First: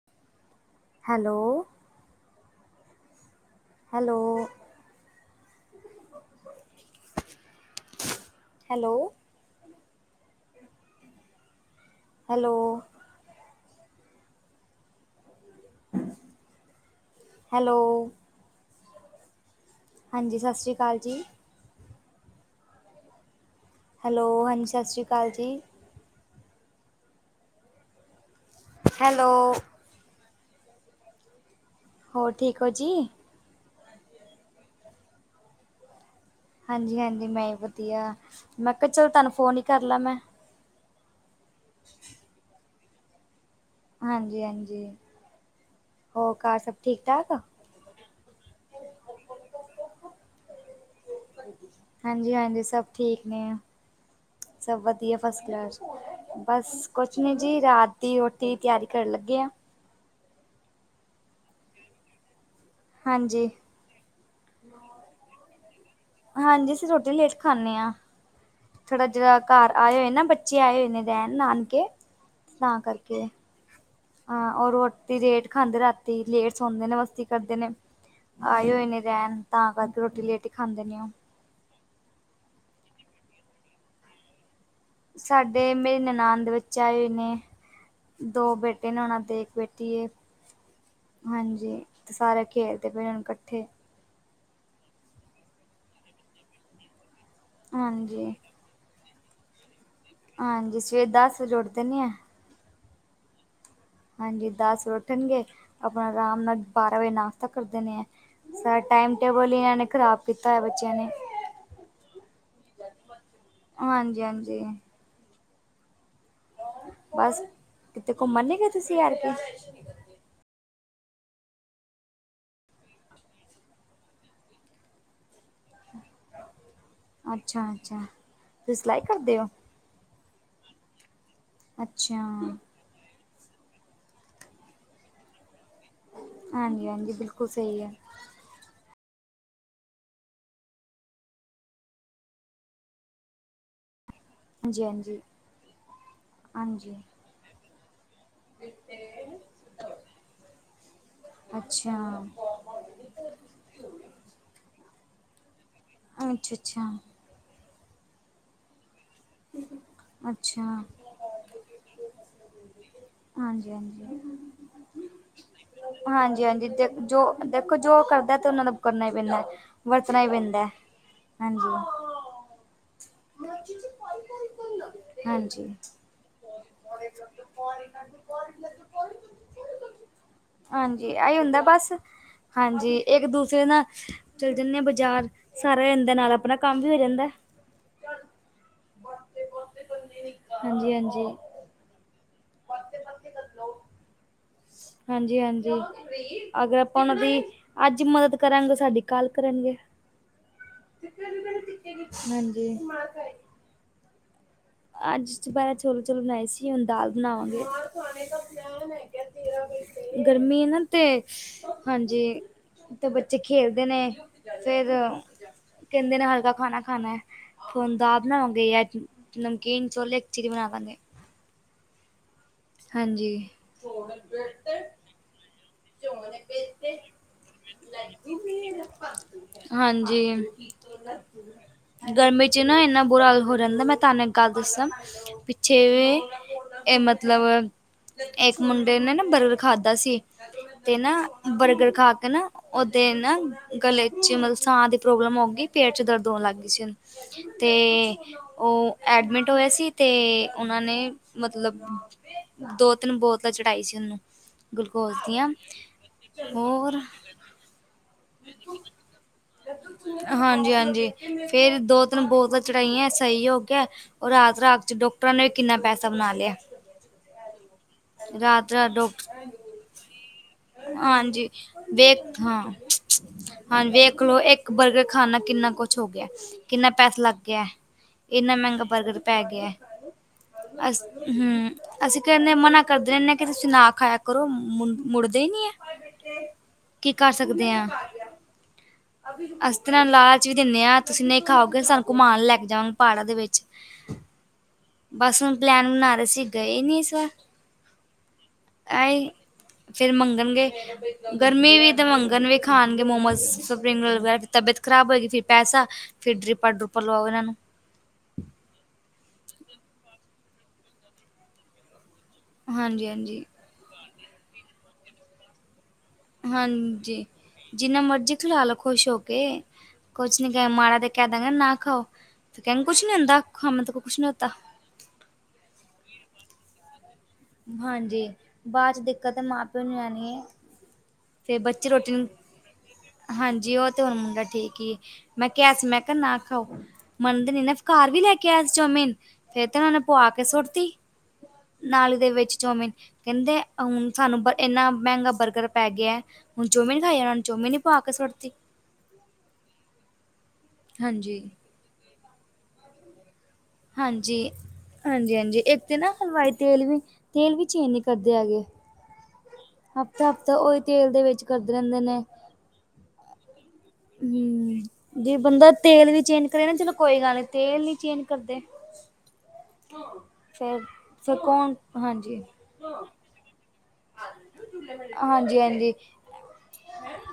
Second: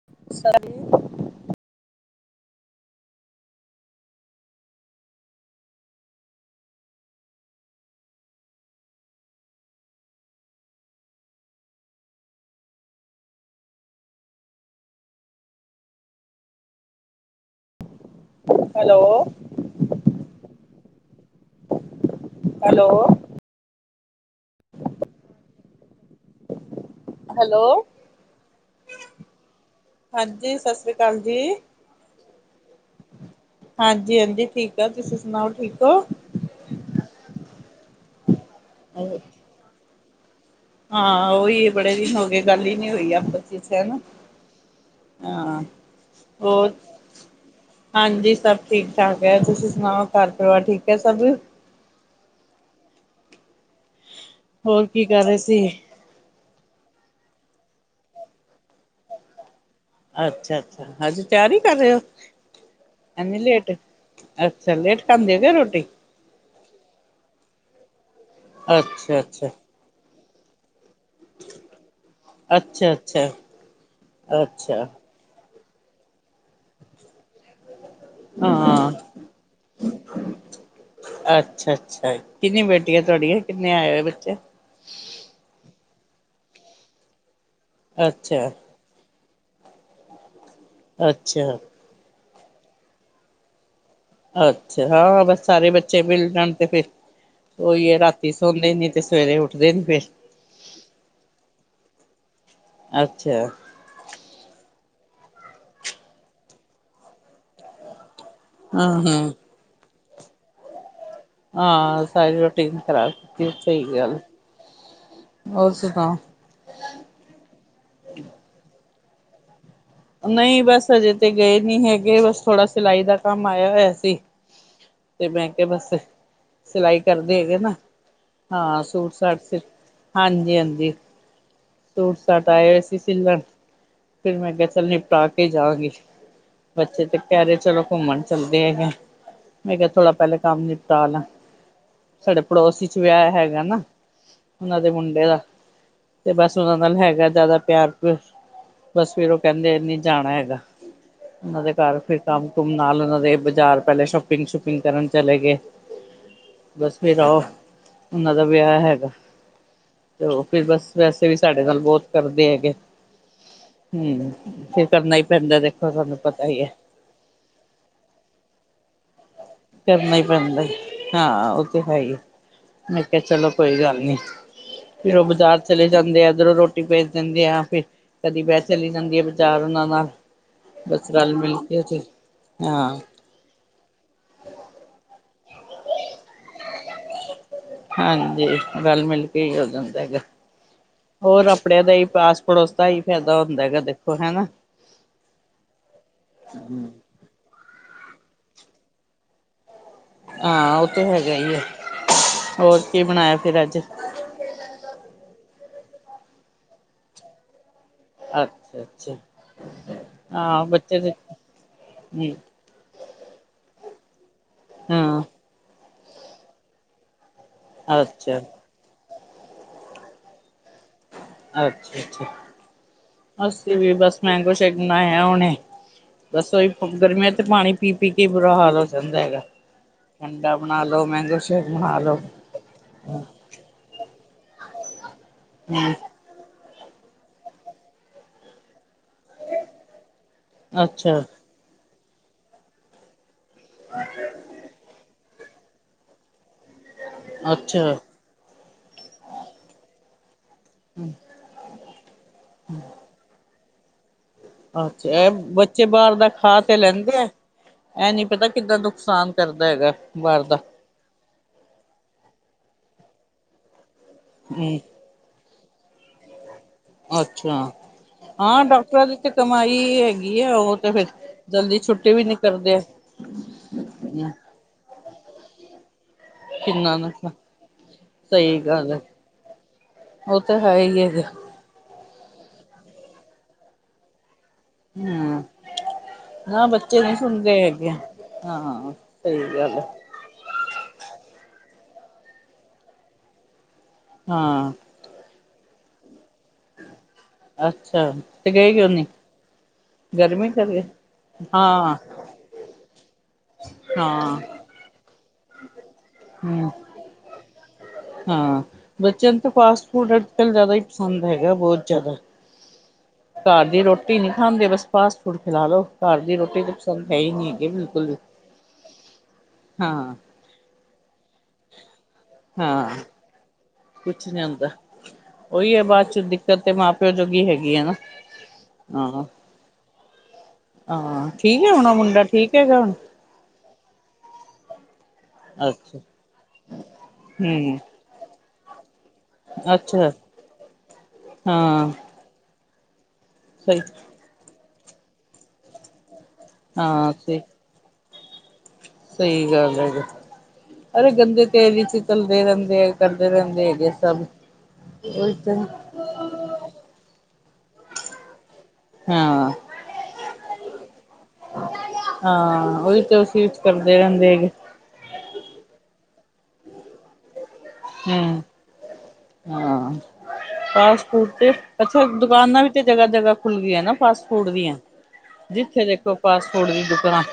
[unintelligible] Hello. Hello. Hello! Hello! Hello! Hello! ਹਾਂਜੀ, ਸਤਿ ਸ਼੍ਰੀ ਅਕਾਲ ਜੀ। ਹੈਲੋ! ਹੈਲੋ! ਹਾਂਜੀ, ਸਤਿ ਸ਼੍ਰੀ ਅਕਾਲ ਜੀ। ਹੈਲੋ! ਹੈਲੋ! ਹਾਂਜੀ, ਸਤਿ ਸ਼੍ਰੀ ਅਕਾਲ ਜੀ। ਹੋਰ, ਠੀਕ ਹੈ ਜੀ। ਹਾਂਜੀ, ਹਾਂਜੀ, ਠੀਕ ਆ। ਤੁਸੀਂ ਸੁਣਾਓ! ਠੀਕ ਹੋ। ਹਾਂਜੀ, ਹਾਂਜੀ, ਮੈਂ ਵਧੀਆ। ਮੈਂ ਕਿਹਾ- ਚਲੋ, ਤੁਹਾਨੂੰ ਫੋਨ ਹੀ ਕਰ ਲੈ ਮੈਂ। ਹਾਂ, ਉਹੀ ਬੜੇ ਦਿਨ ਹੋ ਗਏ। ਗੱਲ ਹੀ ਨਹੀਂ ਹੋਈ ਆਪ ਹਨ ਹਾਂਜੀ-ਹਾਂਜੀ ਹਾਂ, ਘਰ ਹੋਰ ਸਭ ਠੀਕ ਠਾਕ? ਹਾਂਜੀ, ਸਭ ਠੀਕ ਠਾਕ ਹੈ। ਤੁਸੀਂ ਸੁਣਾਓ! ਘਰ ਪਰਿਵਾਰ ਠੀਕ ਹੈ ਸਭ। ਹਾਂਜੀ, ਹਾਂਜੀ। ਸਭ ਠੀਕ ਨੇ, ਸਭ ਹੋਰ ਕੀ ਵਧੀਆ ਕਰ ਰਹੇ ਫਸਟ ਸੀ? ਕਲਾਸ। ਬਸ ਕੁਛ ਨਹੀਂ ਜੀ ਰਾਤ ਦੀ ਰੋਟੀ ਦੀ ਤਿਆਰੀ ਕਰਨ ਲੱਗੇ ਆ ਅੱਛਾ, ਅੱਛਾ। ਹਜ ਤਿਆਰ ਹੀ ਕਰ ਰਹੇ ਹੋ। ਐਨੀ ਹਾਂਜੀ, ਲੇਟ ਅੱਛਾ, ਲੇਟ ਖਾਂਦੇ ਹੋਗੇ ਰੋਟੀ। ਹਾਂਜੀ, ਅਸੀਂ ਰੋਟੀ ਲੇਟ ਖਾਂਦੇ ਹਾਂ। ਥੋੜਾ ਜਿ ਅੱਛਾ-ਅੱਛਾ, ਘਰ ਆਏ ਹੋਏ ਨਾ ਬ ਚੇ ਆਏ ਹੋਏ ਨੇ ਦੇਣ ਨਾਨਕੇ ਤਾਂ ਕਰਕੇ ਅੱਛਾ-ਅੱਛਾ। ਅੱਛਾ, ਹਾਂ, ਉਹ ਅੱਛਾ ਅੱਛਾ ਰੋਟੀ ਲੇਟ ਖਾਂਦੇ। ਰਾਤੀ ਲੇਟ ਸੌਦੇ ਨੇ ਮਸਤੀ ਕਰਦੇ ਨੇ ਆਏ ਹੋਏ ਹਾਂ। ਨੇ ਰਹਿਣ ਤਾਂ ਕਰਕੇ ਰੋਟੀ ਲਈ ਰੇਟੀ ਖਾਂਦੇ ਨੇ ਉਹ। ਅੱਛਾ, ਅੱਛਾ ਜ ਕਿੰਨੀ ਬੇਟੀ ਹੈ ਤੁਹਾਡੀਆਂ, ਕਿੰਨੇ ਆਏ ਹੋਏ ਬੱਚੇ। ਸਾਡੇ ਮੇਰੇ ਨਨਾਨ ਦੇ ਬੱਚੇ ਆਏ ਹੋਏ ਨੇ, ਅੱਛਾ ਦੋ ਬੇਟੇ ਤਿੰਨ ਨਣਾ ਦੇ ਇੱਕ ਬੇਟੀ ਹੈ। ਅੱਛਾ ਹਾਂਜੀ ਤੇ ਸਾਰੇ ਖੇਲਦੇ ਪ ਇਕੱਠੇ ਅੱਛਾ। ਹਾਂ, ਬਸ ਸਾਰੇ ਬੱਚੇ ਮਿਲ ਜਾਣ ਤੇ ਫਿਰ ਉਹੀਏ ਰਾਤੀ ਹਾਂਜੀ ਸੌਂਦੇ ਨੀ ਤੇ ਸਵੇਰੇ ਉੱਠਦੇ ਨ ਫਿਰ ਹਾਂਜੀ, ਸਵੇਰ ਦਸ ਵਜੇ ਉੱਠਦੇ ਨੀ ਆ ਅੱਛਾ। ਹਾਂਜੀ। ਦਸ ਵ ਉੱਠਣਗੇ ਆਪਣਾ ਆਰਾਮ ਨਾਲ ਬਾਰਾਂ ਵਜੇ ਨਾਸ਼ਤਾ ਕਰਦੇਣੇ। ਸਾਰਾ ਹਾਂ ਟਾਈਮ ਹਾਂ ਟੇਬਲ ਹੀ ਇਹਨਾਂ ਨੇ ਖ਼ਰਾਬ ਕੀਤਾ ਹੋਆ ਬੱਚਿਆਂ ਨੇ ਹਾਂ, ਸਾਰੀ ਰੋਟੀਨ ਖ਼ਰਾਬ ਕੀਤੀ। ਸਹੀ ਗੱਲ, ਹਾਂਜੀ ਹਾਂਜੀ ਹੋਰ ਸੁਣਾਓ। ਬਸ, ਕਿਥੇ ਘੁੰਮਣ ਨ ਗ ਤੁਸੀਂ ਯਾਰ ਕੇ ਨਹੀਂ ਬਸ, ਅਜੇ ਤੇ ਗਏ ਨਹੀਂ ਹੈਗੇ। ਬਸ, ਥੋੜਾ ਸਿਲਾਈ ਦਾ ਕੰਮ ਆਇਆ ਹੋਇਆ ਸੀ। [unintelligible] [inaudible] ਤੇ ਮੈਂ ਕਿਹਾ- ਬਸ, ਸਿਲਾਈ ਕਰਦੇ ਹੈਗੇ ਅੱਛਾ ਨਾ ਅੱਛਾ ਤੁਸੀਂ ਹਾਂ, ਸਿਲਾਈ ਕਰਦੇ ਸੂਟ-ਸਾਟ ਹੋ ਹਾਂਜੀ, ਹਾਂਜੀ। ਅੱਛਾ ਸੂਟ-ਸਾਟ ਆਏ ਹੋਏ ਸੀ। ਸਿਲਣ ਫਿਰ ਮੈਂ ਕਿਹਾ ਚੱਲ ਨਿਪਟਾ ਕੇ ਜਾਣਗੇ। ਹਾਂਜੀ ਬੱਚੇ ਹਾਂਜੀ ਤੇ ਕਹਿ ਬਿਲਕੁਲ ਰਹੇ ਸਹੀ ਚਲੋ ਹੈ ਘੁੰਮਣ ਚੱਲਦੇ ਹੈਗੇ। ਮੈਂ ਕਿਹਾ-ਥੋੜਾ ਪਹਿਲਾਂ ਕੰਮ ਨਿਪਟਾ ਲਾ ਸਾਡੇ ਪੜੋਸੀ ਚ ਵਿਆਹ ਹੈਗਾ ਨਾ ਉਹਨਾਂ ਹਾਂਜੀ ਦੇ ਹਾਂਜੀ ਮੁੰਡੇ ਦਾ ਤੇ ਬਸ ਉਹਨਾਂ ਨਾਲ ਹਾਂਜੀ ਹੈਗਾ ਜ਼ਿਆਦਾ ਪਿਆਰ ਪਿਉਰ ਬਸ ਫਿਰ ਉਹ ਕਹਿੰਦੇ ਨੀ ਜਾਣਾ ਹੈਗਾ। ਉਹਨਾਂ ਦੇ ਘਰ ਫਿਰ ਅੱਛਾ ਕੰਮ ਕੁੰਮ ਨਾਲ ਓਨਾਂ ਦੇ ਬਜ਼ਾਰ ਪੈਲੇ ਸ਼ੋਪਿੰਗ-ਸ਼ੂਪਿੰਗ ਕਰਨ ਚਲੇਗੇ। ਅੱਛਾ ਅੱਛਾ ਬਸ ਫਿਰ ਆਓ ਓਨਾਂ ਦਾ ਵਿਆਹ ਹੈਗਾ। ਤੇ ਓ‌ ਅੱਛਾ ਫਿਰ ਬਸ ਵੈਸੇ ਵੀ ਸਾਡੇ ਨਾਲ ਬੋਹਤ ਕਰਦੇ ਹੈਗੇ। ਹਾਂਜੀ-ਹਾਂਜੀ। ਫਿਔੰਮਰ ਕਰਨਾ ਹੀ ਪੈਂਦਾ ਦੇਖੋ ਤੁਹਾਨੂੰ ਪਤਾ ਹੀ ਹੈ ਜੋ ਦੇਖੋ ਜੋ ਕਰਦਾ ਤੇ ਓਨਾਂ ਨੂੰ ਕਰਨਾ ਹੀ ਪੈਂਦਾ। ਕਰਨਾ ਈ ਵਰਤਣਾ ਹੀ ਪੈਂਦਾ ਹਾਂ ਓ ਹਾਂਜੀ ਤੇ ਹੈ ਈ ਏ। ਮੈਂ ਕੇਆ ਚਲੋ ਕੋਈ ਗੱਲ ਨੀ ਫੇਰ ਓ ਬਾਜ਼ਾਰ ਹਾਂਜੀ ਚਲੇ ਜਾਂਦੇ ਐ ਇਧਰੋਂ ਰੋ ਟੀ ਪੇਜ ਦਿੰਦੇ ਆ ਫਿਰ ਕਦੀ ਮੈ‌ ਚਲੀ ਜਾਂਦੀ ਆ ਬਾਜਾਰ ਓਨਾਂ ਨਾਲ। ਬਸ ਹਾਂਜੀ ਰਲ ਐਈ ਮਿਲ ਹੁੰਦਾ ਕੇ ਬਸ ਤੇ ਹਾਂਜੀ ਹਾਂ ਏਕ-ਦੂਜੇ ਨਾਲ ਚੱਲ ਜਣ ਆ ਬਾਜ਼ਾਰ ਸਾਹਰਾ ਹੋ ਜਂਦਾ ਨਾਲ ਆਪਣਾ ਕੰਮ ਵੀ ਹੋ ਜਂਦਾ। ਹਾਂਜੀ ਰਲ-ਮਿਲ ਕੇ ਹੀ ਹੋ ਜਾਂਦਾ ਹੈਗਾ ਹਾਂਜੀ ਹਾਂਜੀ ਹੋਰ ਆਪ ਣਆਂ ਦਾ ਈ ਪਾਸ-ਪੜੋਸ ਦਾ ਐਈ ਫੈਦਾ ਹੁੰਦਾ ਹੈਗਾ ਦੇਖੋ ਹੈਨਾ। ਹਾਂਜੀ-ਹਾਂਜੀ ਅਗਰ ਅਪਾਂ ਓਨਾਂ ਦੀ ਅੱਜ ਮਦਦ ਕਰਾਂਗੇ ਓ ਸਾਡੀ ਕੱਲ ਕਰਨਗੇ। ਹਾਂ ਓ ਤੇ ਹੈਗਾ ਈ ਐ ਹੋਰ ਕੇ ਬਣਾਇਆ ਹਾਂਜੀ ਫੇਰ ਅੱਜ? ਅੱਜ ਦੈਪੈਰਾ ਚੌਲ-ਚੋਲ ਬਣਾਏ ਸੀ ਹੁਣ ਦਾਲ ਬਣਾਵਾਂਗੇ। ਅੱਛਾ ਅੱਛਾ ਗਰਮੀ ਹਾਂ ਐ ਨਾ ਬੱਚੇ ਤੇ ਦੇ ਹਮ ਹਾਂਜੀ ਤੇ ਬੱਚੇ ਖੇਲਦੇ ਨੇ ਫੇਰ ਹਾਂ ਕੇੰਦੇ ਨੇ ਹਲਕਾ ਖਾਨਾ ਖਾਣਾ। ਹੁਣ ਦਾਲ ਅੱਛਾ ਬਨਾਵਾਂਗੇ ਯਾ ਨਮਕੀਨ ਛੋਲੇ ਇੱਕ ਚੀਜ ਬਣਾਲਾਂਗੇ। ਅੱਛਾ-ਅੱਛਾ ਹਾਂਜੀ। ਅਸੀਂ ਵੀ ਬਸ ਮੈਂਗੋ ਸ਼ੇਕ ਬਣਾਯਾ ਹੁਣੇ। ਬਸ ਓਹੀ ਗਰਮੀਆਂ ਚ ਪਾਣੀ ਪੀ-ਪੀ ਕੇ ਈ ਬੁਰਾ ਹਾਲ ਹੋ ਜਾਂਦਾ ਹੈਗਾ। ਹਾਂਜੀ ਠੰਡਾ ਬਣਾ ਲੋ, ਮੈਂਗੋ ਸ਼ੇਕ ਬਣਾ ਲੋ, ਗਰਮੀ ਚ ਨਾ ਏਨਾ ਬੁਰਾ ਹਾਲ ਹੋ ਜਾਂਦਾ ਮੈਂ ਤਾਂਨੂੰ ਇੱਕ ਗੱਲ ਦਸਾ ਪਿੱਛੇ ਹੂੰ ਵੇ ਏ ਮਤਲਬ ਇੱਕ ਮੁੰਡੇ ਨੇ ਨਾ ਬਰਗਰ ਖਾਧਾ ਸੀ ਤੇ ਨਾ ਅੱਛਾ। ਬਰਗਰ ਖਾਕੇ ਨਾ ਓਦੇ ਨਾ ਗਲੇ ਚ ਮਤਲਬ ਸਾਂ ਦੀ ਪ੍ਰੋਬਲਮ ਹੋਗੀ ਪੇਟ ਚ ਦਰਦ ਹੋਣ ਲੱਗ ਗੀ ਸੀ ਤੇ ਅੱਛਾ, ਓ ਐਡਮੇਟ ਹੋਇਆ ਸੀ ਤੇ ਓਨਾਂ ਨੇ ਮਤਲਬ ਦੋ-ਤਿੰਨ ਬੋਤਲਾਂ ਚੜਾਈ ਸੀ ਓਨੂੰ। ਅੱਛਾ ਐ ਬੱਚੇ ਬਾਰ ਦਾ ਖਾ ਤੇ ਹੋਰ ਲੈਂਦੇ ਐ, ਐ ਨੀ ਪਤਾ ਕਿੱਨਾ ਨੁਕਸਾਨ ਕਰਦਾ ਹੈਗਾ ਬਾਹਰ ਦਾ ਹਾਂਜੀ-ਹਾਂਜੀ। ਫੇਰ ਦੋ-ਤਿੰਨ ਬੋਤਲਾਂ ਚੜਾਈਆਂ ਸਈ ਹੋ ਗਯਾ ਓ ਰਾਤ- ਹੂੰ ਰਾਤ ਚ ਡੋ ਕਟਰਾ ਨੇ ਕਿੰਨਾ ਪੈਸਾ ਬਣਾ ਲਯਾ। ਅੱਛਾ। ਹਾਂ ਰਾਤ ਡੋਕਟਰਾਂ ਦੀ ਤੇ ਡਾਕਟਰ ਕਮਾਈ ਹੈਗੀ ਐ ਓ ਤੇ ਫਿਰ ਜਲਦੀ ਛੁੱਟੀ ਵੀ ਨੀ ਕਰਦੇ। ਹਾਂਜੀ ਦੇਖ ਆ। ਲੋ ਇੱਕ ਬਰਗਰ ਖਾਣ ਨਾਲ ਕਿੰਨਾ ਕੁਛ ਹੋ ਗਯਾ। ਕਿੰਨਾ ਪੈਸਾ ਲੱਗ ਗਯਾ ਏਨਾ ਸਹੀ ਮੈਂਗਾ ਗੱਲ ਐ। ਬਰਗਰ ਪੈ ਗਯਾ। ਉਹ ਤਾਂ ਹੈ ਅਸ ਹੀ ਹੈਗਾ ਹੂੰ ਅਸੀਂ ਕੈਣੇ ਆ ਮਨਾ ਕਰਦੇ ਰੈਣੇ ਆ ਕਿ ਤੁਸੀਂ ਨਾ ਖਾਯਾ ਕ ਕਰੋ ਮੁ ਮੁੜਦੇ ਹੂੰ ਈ ਨੀ ਐ ਕੀ ਕਰ ਸਕਦੇ ਆ ਹਾਂ-ਹਾਂ-ਹਾਂ। ਅਸਤਰਾਂ ਲਾਜ ਵੀ ਦਿੰਨੇ ਆ ਤੁਸੀਂ ਨਹੀਂ ਖਾਓਗੇ ਸਾਨੂੰ ਕੁਮਾਨ ਲੈਕੇ ਜਾਓ ਪਾੜਾ ਦੇ ਵਿੱਚ ਹਾਂ। ਬਸ ਹੁਣ ਪਲੈਨ ਬਣਾ ਰੇ ਸੀ ਗਏ ਨੀ ਇਸ ਵਾਰ ਅੱਛਾ ਤੇ ਗਏ ਕਿਓ ਨੀ? ਆਏ ਫਿਰ ਗਰਮੀ ਮੰਗਣਗੇ ਕਰਕੇ ਗਰਮੀ ਵੀ ਹਾਂ ਤੇ ਮੰਗਣ ਵੀ ਖਾਣਗੇ ਮੋਮੋਜ਼ ਸ [unintelligible] ਹਾਂ ਵੈ ਤਬੀਅਤ ਖਰਾਬ ਹੋਏਗੀ ਫਿਰ ਪੈਸ ਫਿਰ ਹਮ ਡਰੀਪਾ-ਡਰੋਪਾਂ ਲਵਾਓ ਇਹਨਾਂ ਨੂੰ। ਹਾਂ ਬੱਚਿਆਂ ਨੂੰ ਤਾਂ ਫਾਸਟ ਫੂਡ ਅੱਜ ਕੱਲ ਜਾਦਾ ਹੀ ਪਸੰਦ ਹੈਗਾ ਬੋਹਤ ਜਾਦਾ। ਹਾਂਜੀ-ਹਾਂਜੀ ਘਰ ਦੀ ਰੋਟੀ ਨੀ ਖਾਂਦੇ ਬਸ ਫਾਸਟ ਫੂਡ ਖਿਲਾ ਲੋ। ਘਰ ਦੀ ਰੋਟੀ ਤਾਂ ਪਸੰਦ ਹੈ ਹਾਂਜੀ ਹੀ ਨਹੀਂ ਹੈਗੀ ਜਿੰਨਾ ਬਿਲਕੁਲ ਵੀ ਮਰਜ਼ੀ ਖਿਲਾ ਲਓ ਖੁਸ਼ ਹੋ ਕੇ ਹਾਂ ਕੁਛ ਨੀ ਮਾੜਾ ਤੇ ਕਹਿ ਦਾਂ ਨਾ ਖਾਓ ਤੇ ਕਹਿੰ ਹਾਂ ਕੁੱਛ ਨੀ ਹੁੰਦਾ ਖਾ ਮ ਤ ਕੁਛ ਨੀ ਹੋਤਾ। ਉਹੀ ਹੈ ਬਾਦ ਚ ਦਿੱਕਤ ਤੇ ਮਾਂ ਪਿਓ ਜੋਗੀ ਹੈਗ ਹਾਂਜੀ ਬਾਦ ਚ ਦਿੱਕਤ ਮਾਂ ਪਿਓ ਨੂੰ ਰਿਣੀ ਏ। ਹਾਂ ਠੀਕ ਐ ਹੁਣਾ ਮੁੰਡਾ ਠੀਕ ਹੈਗਾ ਹੁਣ। ਹਾਂਜੀ ਉਹ ਤੇ ਹੁਣ ਮੁੰਡਾ ਠੀਕ ਏ। ਮੈਂ ਕਿਹਾ ਸੀ ਅੱਛਾ ਮੈਂ ਕਿਹਾ ਨਾ ਖਾਓ, ਮੰਨਦੇ ਨੀ ਨਾ ਹਮ ਘਰ ਵੀ ਲੈ ਕੇ ਆਇਆ ਸੀ ਚੌਮਿਨ। ਫੇਰ ਤੇ ਉਹ ਨੇ ਅੱਛਾ ਪੁਵਾ ਕੇ ਸੁੱਟਤੀ ਹਾਂ ਨਾਲੀ ਦੇ ਵਿੱਚ ਚੌਮਿਨ ਕਹਿੰਦੇ ਸਹੀ ਹੁਣ ਸਾਨੂੰ ਇੰਨਾ ਮਹਿੰਗਾ ਬਰਗਰ ਪੈ ਗਿਆ ਹੁਣ ਚੌਮੀਨ ਹਾਂ ਖਾਈ ਜਾ ਉਹਨਾਂ ਸਹੀ ਨੂੰ ਚੌਮੀਿਨ ਹੀ ਪਾ ਕੇ ਸੁੱਟਤੀ। ਸਹੀ ਗੱਲ ਹੈ ਅਰੇ ਹਾਂਜੀ ਗੰਦੇ ਤੇਰੀ ਚ ਤੱਲਦੇ ਰਹਿੰਦੇ ਆ ਕਰਦੇ ਰਹਿੰਦੇ ਆ। ਹਾਂਜੀ-ਹਾਂਜੀ, ਹਾਂਜੀ ਇੱਕ ਤਾਂ ਨਾ ਹਲਵਾਈ ਤੇਲ ਵੀ ਤੇਲ ਵੀ ਚੇਂਜ ਨੀ ਕਰਦੇ ਹੈਗੇ। ਹਾਂ ਹਫ਼ਤਾ-ਹਫ਼ਤਾ ਉਹੀ ਤੇਲ ਦੇ ਵਿੱਚ ਕਰਦੇ ਰਹਿੰਦੇ ਨੇ। ਹਾਂ ਉਹੀ ਤਾਂ ਉਸੇ ਇਚ ਕਰਦੇ ਰਹਿੰਦੇ ਹੈਗੇ। ਹਮ ਜੇ ਬੰਦਾ ਤੇਲ ਵੀ ਚੇਂਜ ਕਰੇ ਨਾ ਚਲੋ ਕੋਈ ਗੱਲ ਨੀ ਤੇਲ ਨੀ ਚੇਂਜ ਹਮ ਕਰਦੇ। ਹਾਂ ਫਿਰ ਫਾਸਫੂਡ ਫਿਰ ਤੇ ਕੌਣ ਅੱਛਾ ਹਾਂਜੀ ਦੁਕਾਨਾਂ ਵੀ ਤੇ ਜਗ੍ਹਾ ਜਗ੍ਹਾ ਖੁੱਲ ਗਈਆਂ ਨਾ ਫਾਸਟਫੂਡ ਦੀਆਂ ਹਾਂਜੀ ਜਿੱਥੇ ਹਾਂਜੀ ਦੇਖੋ ਫਾਸਟਫੂਡ ਦੀ ਦੁਕਾਨ।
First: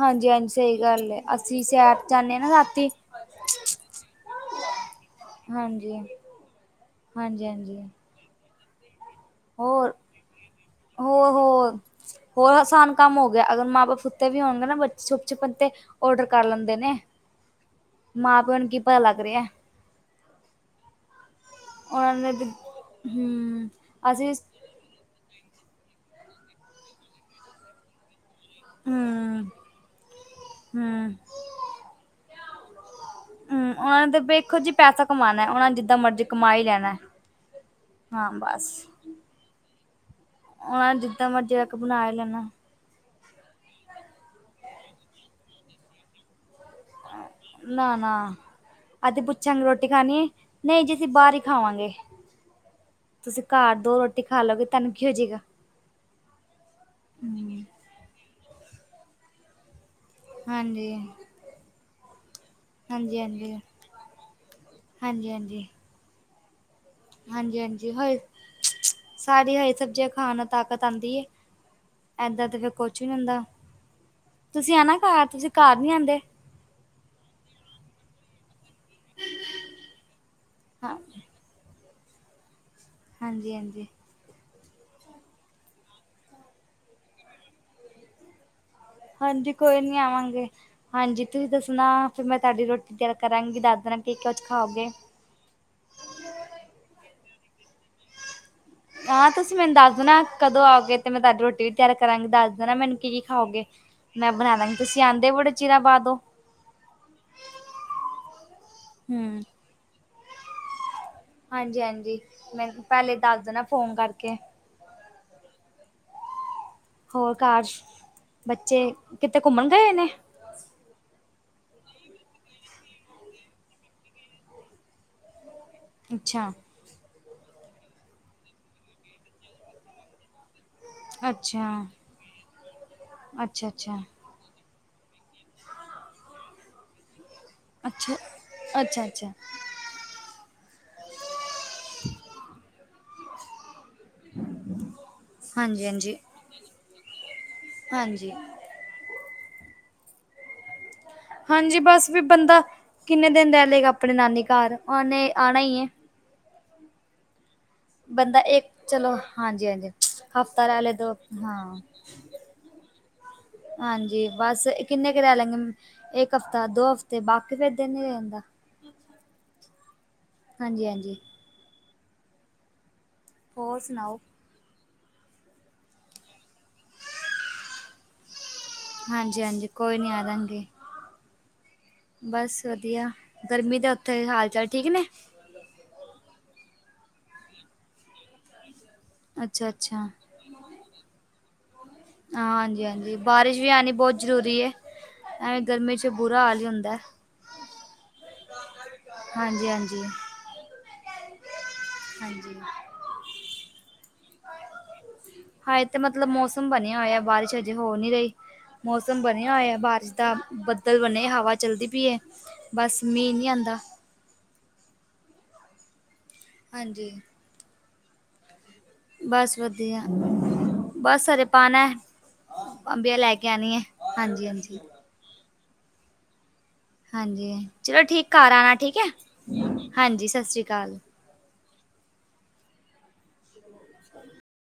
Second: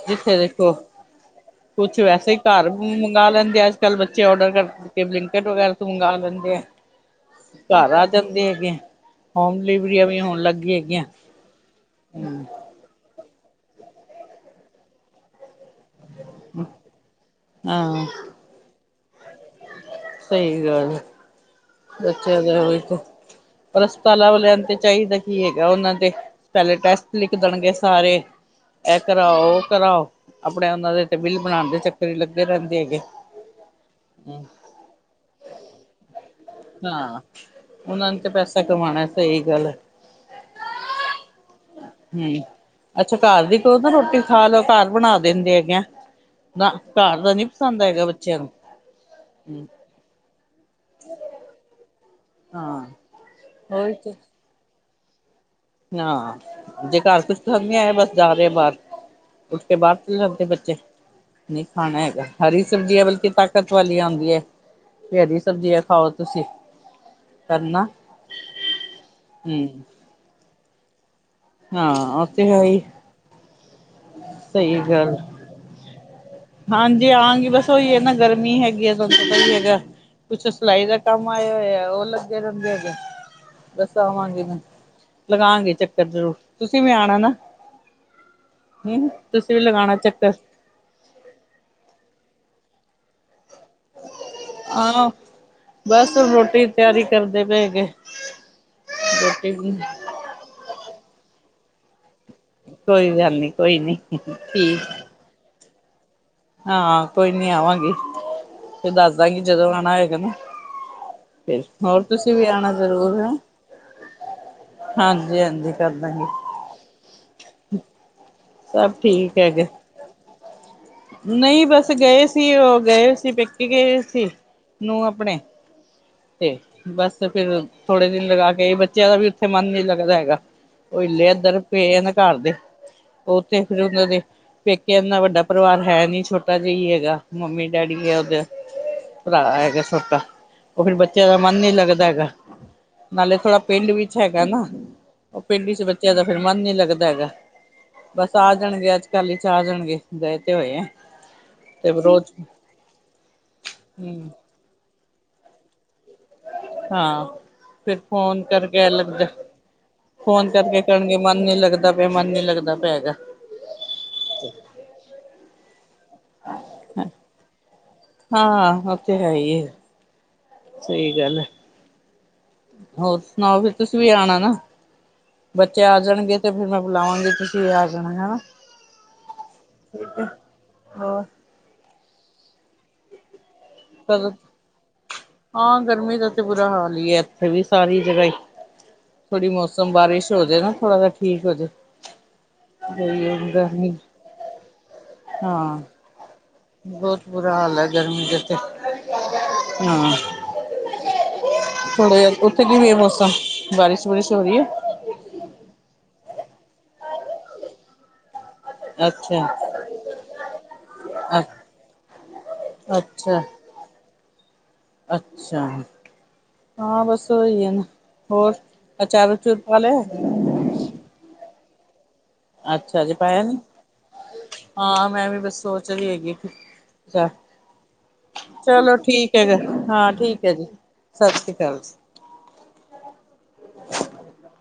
ਹਾਂਜੀ ਜਿੱਥੇ ਹਾਂਜੀ ਦੇਖੋ ਸਹੀ ਗੱਲ ਹੈ ਅਸੀਂ ਸੈਰ ਕੁਛ ਵੈਸੇ ਜਾਂਦੇ ਹੀ ਹਾਂ ਨਾ ਘਰ ਰਾਤੀ ਮੰਗਵਾ ਲੈਂਦੇ ਆ ਅੱਜ ਕੱਲ ਬੱਚੇ ਔਡਰ ਕਰ ਚੇ ਬਲਿੰਕਟ ਵਗੈਰਾ ਤੋਂ ਹਾਂਜੀ ਮੰਗਵਾ ਲੈਂਦੇ ਆ ਹਾਂਜੀ ਹਾਂਜੀ ਘਰ ਆ ਜਾਂਦੇ ਹੈਗੇ ਹੈ। ਹੋਮ ਹੋਰ ਡਿਲੀਵਰੀਆਂ ਵੀ ਹੋਣ ਲੱਗ ਗੀ ਹੈਗੀਆਂ। ਹੋਰ ਹੋਰ, ਹੋਰ ਆਸਾਨ ਕੰਮ ਹੋ ਗਿਆ ਅਗਰ ਮਾਂ ਬਾਪ ਸੁੱਤੇ ਵੀ ਹੋਣਗੇ ਨਾ ਬੱਚੇ ਛੁਪ ਛੁਪਣਤੇ ਔਡਰ ਕਰ ਲੈਂਦੇ ਨੇ। ਹਾਂ। ਮਾਂ ਪਿਓ ਨੂੰ ਕੀ ਪਤਾ ਲੱਗ ਰਿਹਾ। ਸਹੀ ਗੱਲ। ਉਹਨਾਂ ਨੇ ਬੱਚਿਆ ਤੇ ਦਾ ਦੇਖੋ, ਹਮ ਹਸਪਤਾਲਾਂ ਅਸੀਂ ਵਾਲਿਆ ਨੂੰ ਤੇ ਚਾਹੀਦਾ ਕੀ ਹੈਗਾ ਉਹਨਾਂ ਦੇ ਪਹਿਲੇ ਟੈਸਟ ਲਿਖ ਦੇਣਗੇ ਸਾਰੇ। ਇਹ ਹਮ ਕਰਾਓ ਉਹ ਕਰਾਓ ਆਪਣੇ ਉਹਨਾਂ ਦੇ ਹਮ ਤੇ ਬਿੱਲ ਬਣਾਣ ਦੇ ਚੱਕਰ ਹੀ ਲੱਗੇ ਰਹਿੰਦੇ ਹੈਗੇ। ਹ ਉਹਨਾਂ ਨੇ ਤਾਂ ਵੇਖੋ ਜੀ ਪੈਸਾ ਕਮਾਉਣਾ ਉਹਨਾ ਨੇ ਜਿੱਦਾਂ ਮਰਜ਼ੀ ਕਮਾ ਹੀ ਲੈਣਾ ਹੈ। ਹਾਂ ਉਹਨਾਂ ਨੇ ਤੇ ਹਾਂ ਪੈਸਾ ਬਸ ਕਮਾਉਣਾ ਸਹੀ ਗੱਲ। ਉਹਨਾ ਨੇ ਜਿੱਦਾਂ ਮਰਜੀ ਅਕ ਬਣਾ ਹੀ ਹਮ ਲੈਣਾ। ਅੱਛਾ ਘਰ ਦੀ ਕੋ ਨਾ ਰੋਟੀ ਖਾ ਲੋ ਘਰ ਬਣਾ ਦਿੰਦੇ ਹੈਗੇ ਆ ਨਾ ਘਰ ਦਾ ਨੀ ਪਸੰਦ ਨਾ ਹੈਗਾ ਨਾ ਬੱਚਿਆਂ ਅਸੀਂ ਪੁੱਛਾਂਗੇ ਨੂੰ। ਰੋਟੀ ਖਾਣੀ ਹੈ ਨਈ ਜੀ ਅਸੀ ਬਾਰ ਹੀ ਖਾਵਾਂਗੇ ਹਾਂ ਤੁਸੀਂ ਘਰ ਦੋ ਰੋਟੀ ਖਾ ਲਓਗੇ ਤਾਨ ਕੀ ਹੋ ਗਾ। ਨਾ ਜੇ ਘਰ ਕੁਛਾ ਸੰਦ ਨੀ ਆਯਾ ਬਸ ਜਾ ਰਹੇ ਬਾਰ। ਉੱਠ ਕੇ ਬਾਹਰ ਚਲੇ ਜਾਂਦੇ ਬੱਚੇ। ਹਾਂਜੀ ਨੀ ਖਾਣਾ ਹੈਗਾ ਹਰੀ ਸਬਜ਼ੀਆ ਹਾਂਜੀ ਬਲਕਿ ਹਾਂਜੀ ਤਾਕਤ ਵਾਲੀਆ ਹੁੰਦੀਐ। ਤੇ ਹਰੀ ਸਬਜ਼ੀਆ ਖਾਓ ਤੁਸੀਂ। ਕਰਨਾ ਹਾਂਜੀ-ਹਾਂਜੀ ਹ ਸਾਰੀ ਹਰੀ ਹਮ ਸਬਜ਼ੀਆਂ ਖਾਣ ਨਾ ਤਾਕਤ ਆਂਦੀ ਏ। ਹਾਂ ਉਹ ਏਦਾਂ ਤੇ ਹੈ ਫੇਰ ਹੀ ਕੁਛ ਵੀ ਨੀ ਹੁੰਦਾ, ਤੁਸੀਂ ਸਹੀ ਆਣਾ ਗੱਲ ਘਰ ਤੁਸੀਂ ਘਰ ਨੀ ਆਂਦੇ। ਹਾਂਜੀ ਆਵਾਗੀ ਬਸ ਉਹੀ ਹੈ ਨਾ ਗਰਮੀ ਹੈਗੀ ਆ ਤੁਹਾਨੂੰ ਪਤਾ ਹੀ ਹੈਗਾ ਕੁਛ ਸਿਲਾਈ ਦਾ ਹਾਂ ਕੰਮ ਆ ਆਏ ਹੋਏ ਆ ਉਹ ਲੱਗੇ ਰਹਿੰਦੇ ਹੈਗੇ, ਹਾਂਜੀ ਹਾਂਜੀ ਦੱਸ ਆਵਾਂਗੀ ਮੈਂ। ਲਗਾਗੀ ਚੱਕਰ ਜ਼ਰੂਰ, ਤੁਸੀਂ ਵੀ ਆਣਾ ਨਾ। ਹਮ ਹਾਂਜੀ ਤੁਸੀਂ ਵੀ ਕੋਈ ਲਗਾਉਣਾ ਨੀ ਚੱਕਰ ਆਵਾਂਗੇ। ਹਾਂਜੀ ਤੁਸੀਂ ਦੱਸਣਾ ਫਿਰ ਮੈਂ ਤੁਹਾਡੀ ਰੋਟੀ ਤਿਆਰ ਕਰਾਂਗੀ, ਦੱਸ ਦੇਣਾ ਕੀ ਕੁਝ ਖਾਓਗੇ। ਆਹ ਬਸ ਹੁਣ ਰੋਟੀ ਦੀ ਤਿਆਰੀ ਕਰਦੇ ਪਏ ਹੈਗੇ। ਹਾਂ ਰੋਟੀ ਤੁਸੀਂ ਮੈਨੂੰ ਦੱਸ ਦੇਣਾ ਕਦੋਂ ਆਓਗੇ ਤੇ ਮੈਂ ਤੁਹਾਡੀ ਰੋਟੀ ਵੀ ਤਿਆਰ ਕਰਾਂਗੀ ਦੱਸ ਦੱਸ ਦੇਣਾ ਮੈਨੂੰ ਕੋਈ ਕੀ ਗੱਲ ਨੀ ਖਾਓਗੇ ਕੋਈ ਨੀ ਮੈਂ ਬਣਾ ਲਾਂਗੀ। ਠੀਕ ਤੁਸੀਂ ਆਂਦੇ ਬੜੇ ਚਿਰਾਂ ਬਾਅਦ ਓ। ਹਾਂ ਕੋਈ ਨੀ ਆਵਾਂਗੀ, ਫਿਰ ਦੱਸ ਦਾਂਗੀ ਹੂੰ ਜਦੋਂ ਆਣਾ ਹੋਏਗਾ ਨਾ। ਫਿਰ ਹਾਂਜੀ ਹੋਰ ਹਾਂਜੀ ਤੁਸੀਂ ਵੀ ਆਣਾ ਮੈਨੂੰ ਪਹਿਲੇ ਜ਼ਰੂਰ ਹੈ? ਦੱਸ ਦੇਣਾ ਫੋਨ ਕਰਕੇ। ਹਾਂਜੀ ਹਾਂਜੀ ਕਰਦਾ ਗੀ। ਹੋਰ ਘਰ ਚ, ਬੱਚੇ ਸਭ ਠੀਕ ਕਿਤੇ ਹੈਗੇ ਘੁੰਮਣ ਗਏ ਨੇ? ਨਹੀਂ ਬਸ ਗਏ ਸੀ ਉਹ ਗਏ ਹੋਏ ਸੀ ਪੇਕੇ ਗਏ ਹੋਏ ਸੀ ਨੂੰਹ ਆਪਣੇ। ਅੱਛਾ ਤੇ ਬਸ ਫੇਰ ਥੋੜੇ ਦਿਨ ਲਗਾ ਕੇ ਆਈ ਬੱਚਿਆਂ ਦਾ ਵੀ ਉੱਥੇ ਮਨ ਨੀ ਲੱਗਦਾ ਹੈਗਾ, ਉਹ ਹਿੱਲੇ ਇੱਧਰ ਅੱਛਾ ਪਏ ਆ ਨਾ ਘਰ ਦੇ, ਉੱਥੇ ਅੱਛਾ ਫਿਰ ਅੱਛਾ ਉਹਨਾਂ ਦੇ ਪੇਕੇ ਐਨਾ ਵੱਡਾ ਪਰਿਵਾਰ ਹੈ ਨੀ ਛੋਟਾ ਜਿਹਾ ਹੈਗਾ, ਮੰਮੀ ਡੈਡੀ ਅੱਛਾ ਆ ਉਹਦੇ, ਅੱਛਾ ਅੱਛਾ ਭਰਾ ਹੈਗਾ ਛੋਟਾ ਉਹ ਫਿਰ ਬੱਚਿਆਂ ਦਾ ਮਨ ਨੀ ਲੱਗਦਾ ਹੈਗਾ, ਨਾਲੇ ਥੋੜਾ ਪਿੰਡ ਵੀ ਵਿੱਚ ਹੈਗਾ ਨਾ, ਉਹ ਪਿੰਡ ਚ ਹਾਂਜੀ ਬੱਚਿਆਂ ਹਾਂਜੀ ਦਾ ਫਿਰ ਮਨ ਨੀ ਲੱਗਦਾ ਹੈਗਾ, ਹਾਂਜੀ ਬਸ ਆ ਜਾਣਗੇ ਅੱਜ ਕੱਲ੍ਹ ਹੀ ਚ ਆ ਜਾਣਗੇ ਗਏ ਤੇ ਹੋਏ ਆ। ਹਾਂਜੀ ਤੇ ਬਸ ਵੀ ਰੋਜ਼ ਬੰਦਾ ਕਿੰਨੇ ਦਿਨ ਰਹਿ ਲਏਗਾ ਆਪਣੇ ਹਮ ਨਾਨੀ ਘਰ, ਉਹਨੇ ਆਣਾ ਹੀ ਐ। ਹਾਂ। ਫਿਰ ਬੰਦਾ ਫ਼ੋਨ ਇੱਕ ਕਰਕੇ ਐ ਚਲੋ ਲੱਗਦਾ, ਹਾਂਜੀ ਹਾਂਜੀ ਫ਼ੋਨ ਹਫ਼ਤਾ ਕਰਕੇ ਰਹਿ ਲੇ ਦੋ ਕਰਨਗੇ ਮਨ ਨੀ ਹਾਂ ਲੱਗਦਾ ਪਿਆ ਮਨ ਨੀ ਲੱਗਦਾ ਪਿਆ ਹੈਗਾ। ਹਾਂਜੀ ਬਸ ਕਿੰਨੇ [inaudible] ਇੱਕ ਹਫਤਾ, ਦੋ ਹਫ਼ਤੇ ਬਾਕੀ ਫਿਰ ਦਿਨ ਨੀ ਰਹਿੰਦਾ। ਓ ਤੇ ਹੈ ਹੀ ਐ। ਹਾਂਜੀ ਹਾਂਜੀ। ਹੋਰ ਸੁਣਾਓ, ਫਿਰ ਹੋਰ ਤੁਸੀਂ ਵੀ ਸੁਣਾਓ ਆਣਾ ਨਾ? ਬੱਚੇ ਆ ਜਾਣਗੇ ਤੇ ਫਿਰ ਮੈਂ ਬੁਲਾਵਾਂਗੀ, ਤੁਸੀਂ ਆ ਜਾਣਾ ਹਨਾ। ਹਾਂਜੀ-ਹਾਂਜੀ ਕੋਈ ਨੀ ਆਜਾਗੇ ਹੋਰ ਬਸ ਵਧੀਆ, ਗਰਮੀ ਦਾ ਉੱਥੇ ਕਦੋਂ ਹਾਲ ਚਾਲ ਠੀਕ ਨੇ? ਹਾਂ ਗਰਮੀ ਦਾ ਤੇ ਬੁਰਾ ਹਾਲ ਹੀ ਐ ਇੱਥੇ ਵੀ ਸਾਰੀ ਜਗ੍ਹਾ ਹੀ। ਥੋੜੀ ਅੱਛਾ ਮੌਸਮ ਅੱਛਾ ਬਾਰਿਸ਼ ਹੋ ਜੇ ਨਾ ਥੋੜਾ ਜਿਹਾ ਠੀਕ ਹੋ ਜੇ, ਹਾਂਜੀ ਹਾਂਜੀ ਉਹੀ ਓ ਬਾਰਿਸ਼ ਵੀ ਆਉਣੀ ਗਰਮੀ। ਬਹੁਤ ਜ਼ਰੂਰੀ ਐ, ਐਵੇਂ ਹਾਂ ਗਰਮੀ ਚ ਬੁਰਾ ਹਾਲ ਈ ਹੁੰਦਾ। ਬਹੁਤ ਬੁਰਾ ਹਾਲ ਹੈ ਗਰਮੀ ਦੇ ਤੇ ਹਾਂਜੀ ਹਾਂਜੀ। ਹਾਂ ਥੋੜਾ ਜਿਹਾ, ਹਾਂਜੀ ਉੱਥੇ ਕਿਵੇਂ ਆ ਮੌਸਮ, ਬਾਰਿਸ਼ ਬੂਰਸ਼ ਹੋ ਰਹੀ ਐ? ਹਾਂ ਇਥੇ ਮਤਲਬ ਮੌਸਮ ਬਣਿਆ ਹੋਇਆ ਬਾਰਿਸ਼ ਹਜੇ ਹੋ ਨਹੀਂ ਰਹੀ। ਮੌਸਮ ਅੱਛਾ ਬਣਿਆ ਹੋਇਆ ਬਾਰਿਸ਼ ਦਾ, ਬੱਦਲ ਬਣੇ, ਅ ਹਵਾ ਚਲਦੀ ਪਈ ਐ। ਬਸ ਮੀਂਹ ਅੱਛਾ ਨੀ ਆਂਦਾ। ਅੱਛਾ। ਹਾਂ ਹਾਂਜੀ। ਬਸ ਉਹੀ ਏ ਨਾ, ਹੋਰ? ਅਚਾਰ ਅਚੂਰ ਬਸ ਪਾ ਲਿਆ? ਵਧੀਆ ਬਸ ਹਜੇ ਪਾਣਾ। ਅੱਛਾ ਅਜੇ ਅੰਬੀਆਂ ਲੈ ਪਾਇਆ ਕੇ ਨੀ? ਆਣੀ ਏ ਹਾਂਜੀ-ਹਾਂਜੀ। ਹਾਂ ਮੈਂ ਵੀ ਬਸ ਸੋਚ ਰਹੀ ਹੈਗੀ ਕਿ ਹਾਂਜੀ ਚਲੋ ਠੀਕ ਘਰ ਆਣਾ ਠੀਕ ਐ, ਹੈਗਾ ਹਾਂ ਹਾਂਜੀ ਸਤਿ ਠੀਕ ਹੈ ਸ੍ਰੀ ਜੀ ਅਕਾਲ। ਸਤਿ ਸ੍ਰੀ ਅਕਾਲ ਜੀ। [inaudible]